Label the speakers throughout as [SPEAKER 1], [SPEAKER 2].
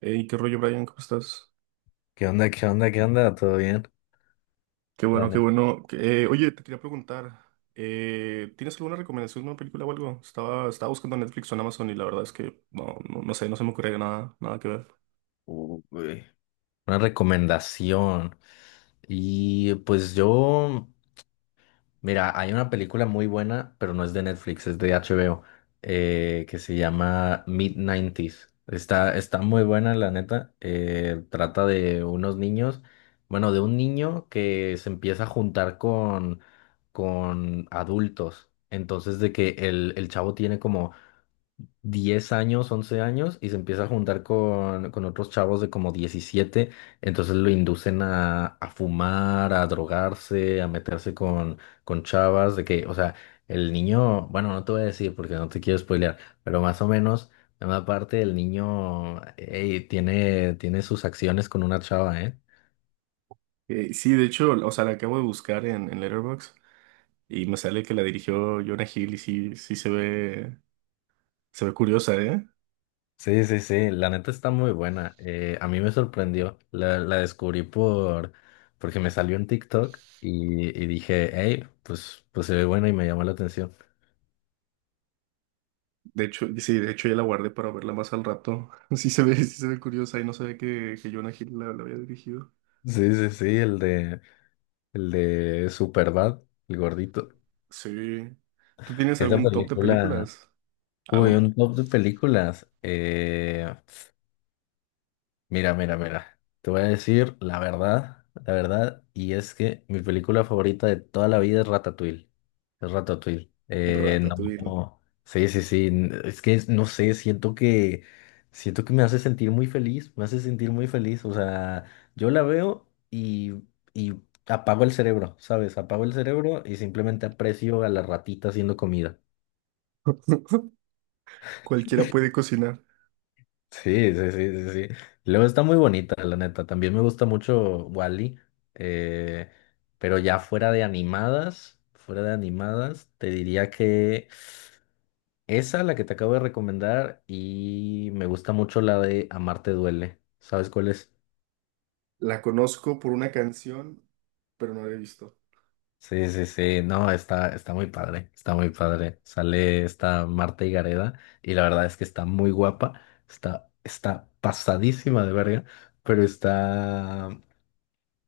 [SPEAKER 1] Hey, qué rollo, Brian, ¿cómo estás?
[SPEAKER 2] ¿Qué onda? ¿Qué onda? ¿Qué onda? ¿Todo bien?
[SPEAKER 1] Qué
[SPEAKER 2] La
[SPEAKER 1] bueno, qué
[SPEAKER 2] neta.
[SPEAKER 1] bueno. Oye, te quería preguntar, ¿tienes alguna recomendación de una película o algo? Estaba buscando en Netflix o en Amazon y la verdad es que no sé, no se me ocurre nada que ver.
[SPEAKER 2] Uy. Una recomendación. Y pues mira, hay una película muy buena, pero no es de Netflix, es de HBO, que se llama mid 90. Está muy buena, la neta. Trata de unos niños, bueno, de un niño que se empieza a juntar con adultos. Entonces, de que el chavo tiene como 10 años, 11 años, y se empieza a juntar con otros chavos de como 17. Entonces lo inducen a fumar, a drogarse, a meterse con chavas. De que, o sea, el niño, bueno, no te voy a decir porque no te quiero spoilear, pero más o menos, en una parte el niño tiene, tiene sus acciones con una chava, ¿eh?
[SPEAKER 1] Sí, de hecho, o sea, la acabo de buscar en Letterboxd y me sale que la dirigió Jonah Hill y sí se ve curiosa, ¿eh?
[SPEAKER 2] Sí, sí, sí, la neta está muy buena. A mí me sorprendió, la descubrí porque me salió en TikTok y dije, hey, pues, pues se ve buena y me llamó la atención.
[SPEAKER 1] De hecho, sí, de hecho ya la guardé para verla más al rato. Sí se ve curiosa y no sabía que Jonah Hill la había dirigido.
[SPEAKER 2] Sí, sí, sí, el de Superbad, el gordito.
[SPEAKER 1] Sí. ¿Tú tienes
[SPEAKER 2] Esa
[SPEAKER 1] algún top de
[SPEAKER 2] película,
[SPEAKER 1] películas? Ah,
[SPEAKER 2] uy,
[SPEAKER 1] bueno.
[SPEAKER 2] un top de películas. Mira, mira, mira. Te voy a decir la verdad, y es que mi película favorita de toda la vida es Ratatouille. Es Ratatouille.
[SPEAKER 1] Ratatouille, ¿no?
[SPEAKER 2] No, sí, sí, sí. Es que no sé, siento que me hace sentir muy feliz, me hace sentir muy feliz. O sea, yo la veo y apago el cerebro, ¿sabes? Apago el cerebro y simplemente aprecio a la ratita haciendo comida.
[SPEAKER 1] Cualquiera puede cocinar.
[SPEAKER 2] Sí, sí, sí, sí, sí. Luego está muy bonita, la neta. También me gusta mucho Wally, pero ya fuera de animadas, te diría que esa, la que te acabo de recomendar, y me gusta mucho la de Amarte duele. ¿Sabes cuál es?
[SPEAKER 1] La conozco por una canción, pero no la he visto.
[SPEAKER 2] Sí, sí, sí. No, está, está muy padre, está muy padre. Sale esta Marta Higareda y la verdad es que está muy guapa, está pasadísima de verga, pero está.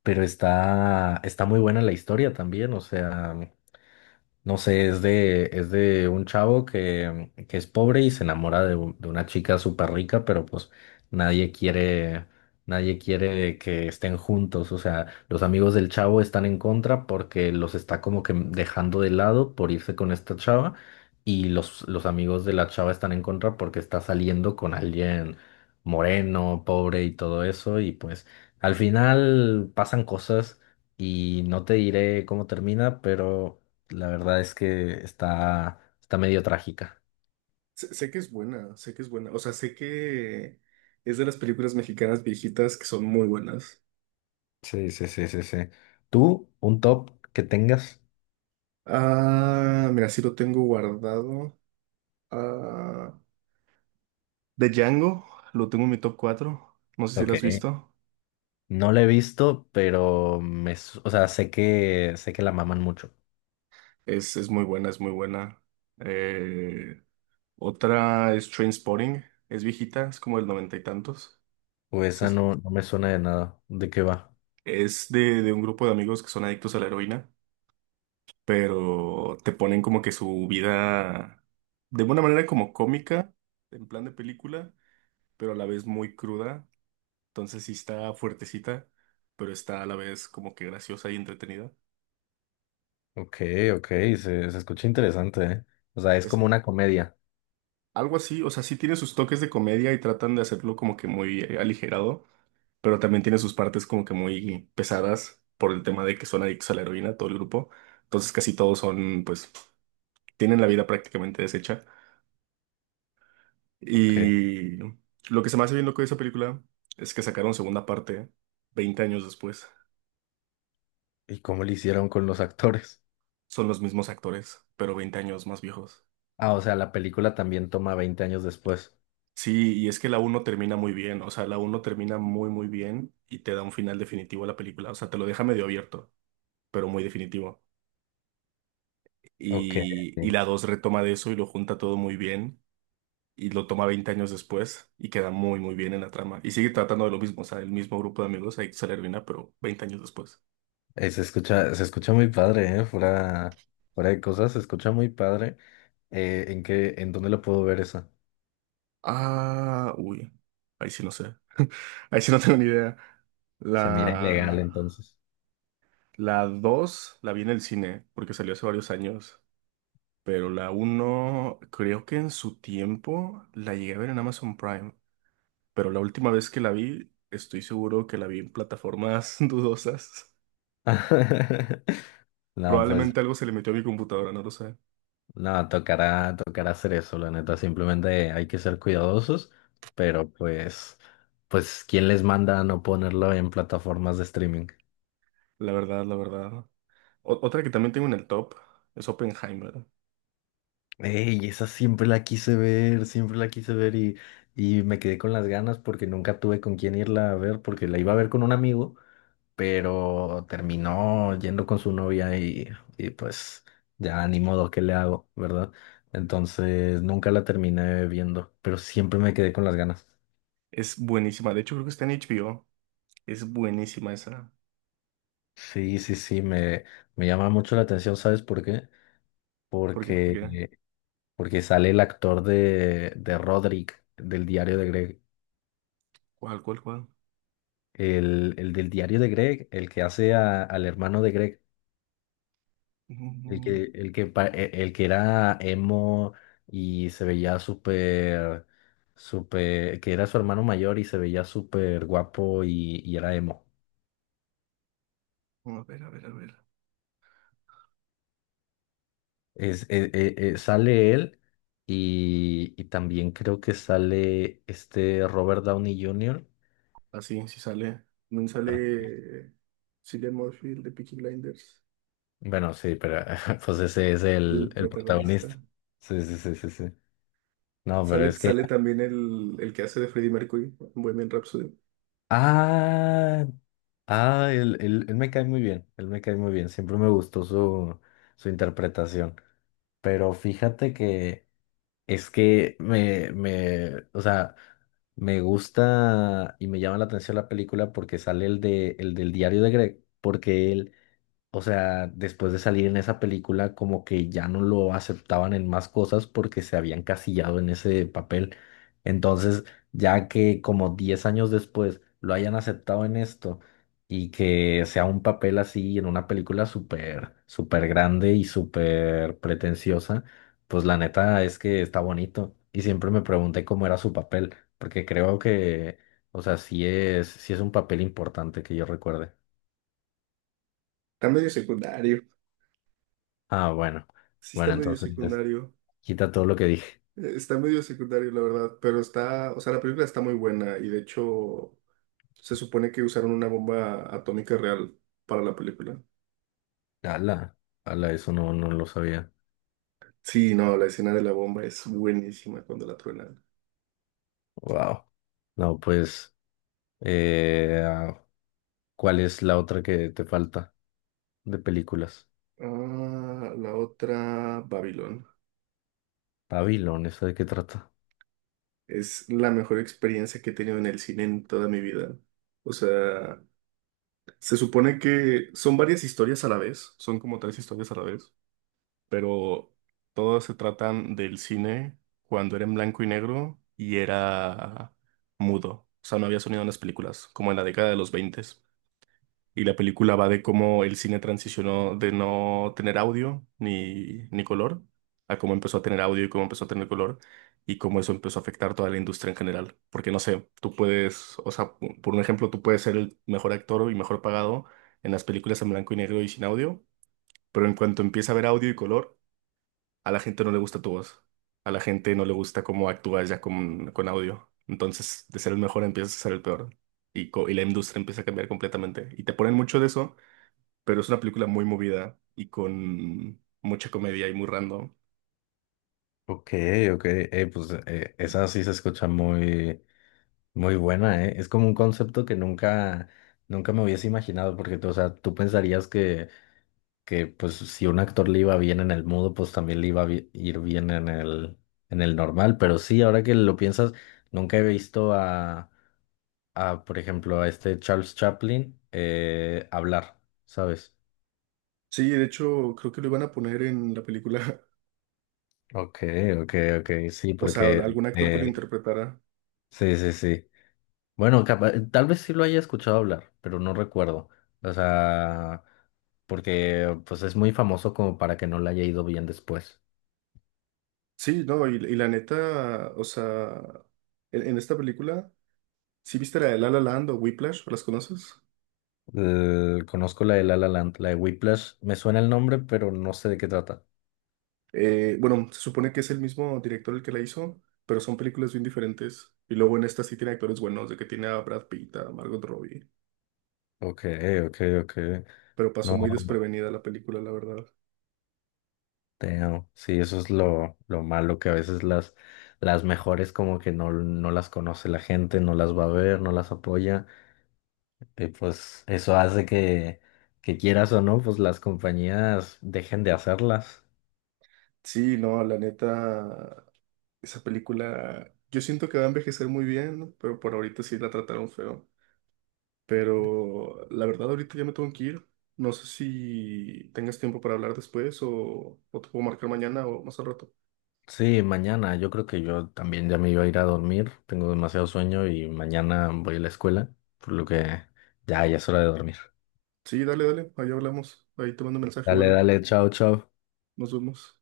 [SPEAKER 2] pero está muy buena la historia también. O sea, no sé, es de un chavo que es pobre y se enamora de una chica súper rica, pero pues nadie quiere, nadie quiere que estén juntos. O sea, los amigos del chavo están en contra porque los está como que dejando de lado por irse con esta chava, y los amigos de la chava están en contra porque está saliendo con alguien moreno, pobre y todo eso. Y pues al final pasan cosas y no te diré cómo termina, pero... la verdad es que está medio trágica.
[SPEAKER 1] Sé que es buena, sé que es buena. O sea, sé que es de las películas mexicanas viejitas que son muy buenas.
[SPEAKER 2] Sí, sí, sí, sí, sí. ¿Tú un top que tengas?
[SPEAKER 1] Ah, mira, sí lo tengo guardado. Ah, de Django, lo tengo en mi top 4. No sé si lo
[SPEAKER 2] Ok.
[SPEAKER 1] has visto.
[SPEAKER 2] No la he visto, pero me, o sea, sé que la maman mucho.
[SPEAKER 1] Es muy buena, es muy buena. Eh, Otra es Trainspotting. Es viejita, es como del noventa y tantos.
[SPEAKER 2] O
[SPEAKER 1] Esa
[SPEAKER 2] esa
[SPEAKER 1] es,
[SPEAKER 2] no me suena de nada. ¿De qué va?
[SPEAKER 1] Es de un grupo de amigos que son adictos a la heroína, pero te ponen como que su vida de una manera como cómica, en plan de película, pero a la vez muy cruda. Entonces sí está fuertecita, pero está a la vez como que graciosa y entretenida.
[SPEAKER 2] Ok, ok, se escucha interesante, ¿eh? O sea, es
[SPEAKER 1] Es
[SPEAKER 2] como una comedia.
[SPEAKER 1] algo así, o sea, sí tiene sus toques de comedia y tratan de hacerlo como que muy aligerado, pero también tiene sus partes como que muy pesadas por el tema de que son adictos a la heroína, todo el grupo. Entonces casi todos son, pues, tienen la vida prácticamente deshecha.
[SPEAKER 2] Ok.
[SPEAKER 1] Y lo que se me hace bien loco de esa película es que sacaron segunda parte 20 años después.
[SPEAKER 2] ¿Y cómo le hicieron con los actores?
[SPEAKER 1] Son los mismos actores, pero veinte años más viejos.
[SPEAKER 2] Ah, o sea, la película también toma 20 años después.
[SPEAKER 1] Sí, y es que la uno termina muy bien, o sea, la uno termina muy bien y te da un final definitivo a la película, o sea, te lo deja medio abierto, pero muy definitivo.
[SPEAKER 2] Ok.
[SPEAKER 1] Y la 2 retoma de eso y lo junta todo muy bien y lo toma 20 años después y queda muy bien en la trama. Y sigue tratando de lo mismo, o sea, el mismo grupo de amigos, ahí se termina, pero 20 años después.
[SPEAKER 2] Se escucha, se escucha muy padre, ¿eh? Fuera, fuera de cosas, se escucha muy padre. ¿En qué, en dónde lo puedo ver eso?
[SPEAKER 1] Ah, uy. Ahí sí no sé. Ahí sí no tengo ni idea.
[SPEAKER 2] Se mira ilegal
[SPEAKER 1] La,
[SPEAKER 2] entonces.
[SPEAKER 1] la 2 la vi en el cine porque salió hace varios años. Pero la uno creo que en su tiempo la llegué a ver en Amazon Prime. Pero la última vez que la vi, estoy seguro que la vi en plataformas dudosas.
[SPEAKER 2] No, pues,
[SPEAKER 1] Probablemente algo se le metió a mi computadora, no lo sé.
[SPEAKER 2] no, tocará, tocará hacer eso, la neta. Simplemente hay que ser cuidadosos, pero pues, pues, ¿quién les manda a no ponerlo en plataformas de streaming?
[SPEAKER 1] La verdad, la verdad. Otra que también tengo en el top es Oppenheimer.
[SPEAKER 2] Ey, esa siempre la quise ver, siempre la quise ver y me quedé con las ganas porque nunca tuve con quién irla a ver, porque la iba a ver con un amigo, pero terminó yendo con su novia, y pues ya ni modo, ¿qué le hago, verdad? Entonces nunca la terminé viendo, pero siempre me quedé con las ganas.
[SPEAKER 1] Es buenísima. De hecho, creo que está en HBO. Es buenísima esa.
[SPEAKER 2] Sí, sí, sí, me llama mucho la atención, ¿sabes por qué?
[SPEAKER 1] Porque, porque,
[SPEAKER 2] Porque, porque sale el actor de Roderick, del diario de Greg,
[SPEAKER 1] ¿Cuál, cuál?
[SPEAKER 2] el del diario de Greg, el que hace al hermano de Greg. El
[SPEAKER 1] Mm,
[SPEAKER 2] que, el que, pa- e- el que era emo y se veía súper, súper, que era su hermano mayor y se veía súper guapo, y era emo.
[SPEAKER 1] a ver, a ver.
[SPEAKER 2] Es, e- e- e- Sale él, y también creo que sale este Robert Downey Jr.
[SPEAKER 1] Así, si sale. También
[SPEAKER 2] Ah,
[SPEAKER 1] sale Cillian Murphy, el de Peaky Blinders,
[SPEAKER 2] bueno, sí, pero pues ese es
[SPEAKER 1] el
[SPEAKER 2] el
[SPEAKER 1] protagonista.
[SPEAKER 2] protagonista. Sí, sí, sí, sí, sí. No, pero es que...
[SPEAKER 1] Sale también el que hace de Freddie Mercury, en Bohemian Rhapsody.
[SPEAKER 2] Ah, ah, él me cae muy bien, él me cae muy bien, siempre me gustó su, su interpretación, pero fíjate que es que o sea, me gusta y me llama la atención la película porque sale el de, el del diario de Greg. Porque él, o sea, después de salir en esa película, como que ya no lo aceptaban en más cosas porque se habían casillado en ese papel. Entonces, ya que como 10 años después lo hayan aceptado en esto, y que sea un papel así en una película súper, súper grande y súper pretenciosa, pues la neta es que está bonito. Y siempre me pregunté cómo era su papel, porque creo que, o sea, sí es un papel importante que yo recuerde.
[SPEAKER 1] Está medio secundario.
[SPEAKER 2] Ah, bueno.
[SPEAKER 1] Sí, está
[SPEAKER 2] Bueno,
[SPEAKER 1] medio
[SPEAKER 2] entonces pues,
[SPEAKER 1] secundario.
[SPEAKER 2] quita todo lo que dije.
[SPEAKER 1] Está medio secundario, la verdad. Pero está, o sea, la película está muy buena. Y de hecho, se supone que usaron una bomba atómica real para la película.
[SPEAKER 2] Ala, ala, eso no, no lo sabía.
[SPEAKER 1] Sí, no, la escena de la bomba es buenísima cuando la truena.
[SPEAKER 2] Wow. No, pues, ah, ¿cuál es la otra que te falta de películas?
[SPEAKER 1] Ah, la otra, Babylon.
[SPEAKER 2] Babylon, ¿esa de qué trata?
[SPEAKER 1] Es la mejor experiencia que he tenido en el cine en toda mi vida. O sea, se supone que son varias historias a la vez, son como tres historias a la vez, pero todas se tratan del cine cuando era en blanco y negro y era mudo. O sea, no había sonido en las películas, como en la década de los 20. Y la película va de cómo el cine transicionó de no tener audio ni color a cómo empezó a tener audio y cómo empezó a tener color y cómo eso empezó a afectar toda la industria en general. Porque no sé, tú puedes, o sea, por un ejemplo, tú puedes ser el mejor actor y mejor pagado en las películas en blanco y negro y sin audio, pero en cuanto empieza a haber audio y color, a la gente no le gusta tu voz. A la gente no le gusta cómo actúas ya con audio. Entonces, de ser el mejor empiezas a ser el peor y la industria empieza a cambiar completamente. Y te ponen mucho de eso, pero es una película muy movida y con mucha comedia y muy random.
[SPEAKER 2] Ok, ok. Pues esa sí se escucha muy, muy buena, ¿eh? Es como un concepto que nunca, nunca me hubiese imaginado, porque, tú, o sea, tú pensarías que pues si un actor le iba bien en el mudo, pues también le iba a ir bien en el normal. Pero sí, ahora que lo piensas, nunca he visto a por ejemplo, a este Charles Chaplin hablar, ¿sabes?
[SPEAKER 1] Sí, de hecho, creo que lo iban a poner en la película,
[SPEAKER 2] Ok, ok, ok, sí,
[SPEAKER 1] o sea,
[SPEAKER 2] porque
[SPEAKER 1] algún actor que lo interpretara.
[SPEAKER 2] sí, sí, sí. Bueno, tal vez sí lo haya escuchado hablar, pero no recuerdo. O sea, porque pues es muy famoso como para que no le haya ido bien después.
[SPEAKER 1] Sí, no, y la neta, o sea, en esta película, ¿sí viste la de La La Land o Whiplash? ¿Las conoces?
[SPEAKER 2] Conozco la de La La Land, la de Whiplash. Me suena el nombre, pero no sé de qué trata.
[SPEAKER 1] Bueno, se supone que es el mismo director el que la hizo, pero son películas bien diferentes. Y luego en esta sí tiene actores buenos, de que tiene a Brad Pitt, a Margot Robbie,
[SPEAKER 2] Ok, ok, ok.
[SPEAKER 1] pero pasó
[SPEAKER 2] No,
[SPEAKER 1] muy desprevenida la película, la verdad.
[SPEAKER 2] damn. Sí, eso es lo malo, que a veces las mejores como que no las conoce la gente, no las va a ver, no las apoya. Y pues eso hace que quieras o no, pues las compañías dejen de hacerlas.
[SPEAKER 1] Sí, no, la neta, esa película, yo siento que va a envejecer muy bien, ¿no? Pero por ahorita sí la trataron feo. Pero la verdad, ahorita ya me tengo que ir. No sé si tengas tiempo para hablar después o te puedo marcar mañana o más al rato.
[SPEAKER 2] Sí, mañana. Yo creo que yo también ya me iba a ir a dormir. Tengo demasiado sueño y mañana voy a la escuela, por lo que ya es hora de dormir.
[SPEAKER 1] Sí, dale, dale, ahí hablamos. Ahí te mando un mensaje o
[SPEAKER 2] Dale,
[SPEAKER 1] algo.
[SPEAKER 2] dale, chao, chao.
[SPEAKER 1] Nos vemos.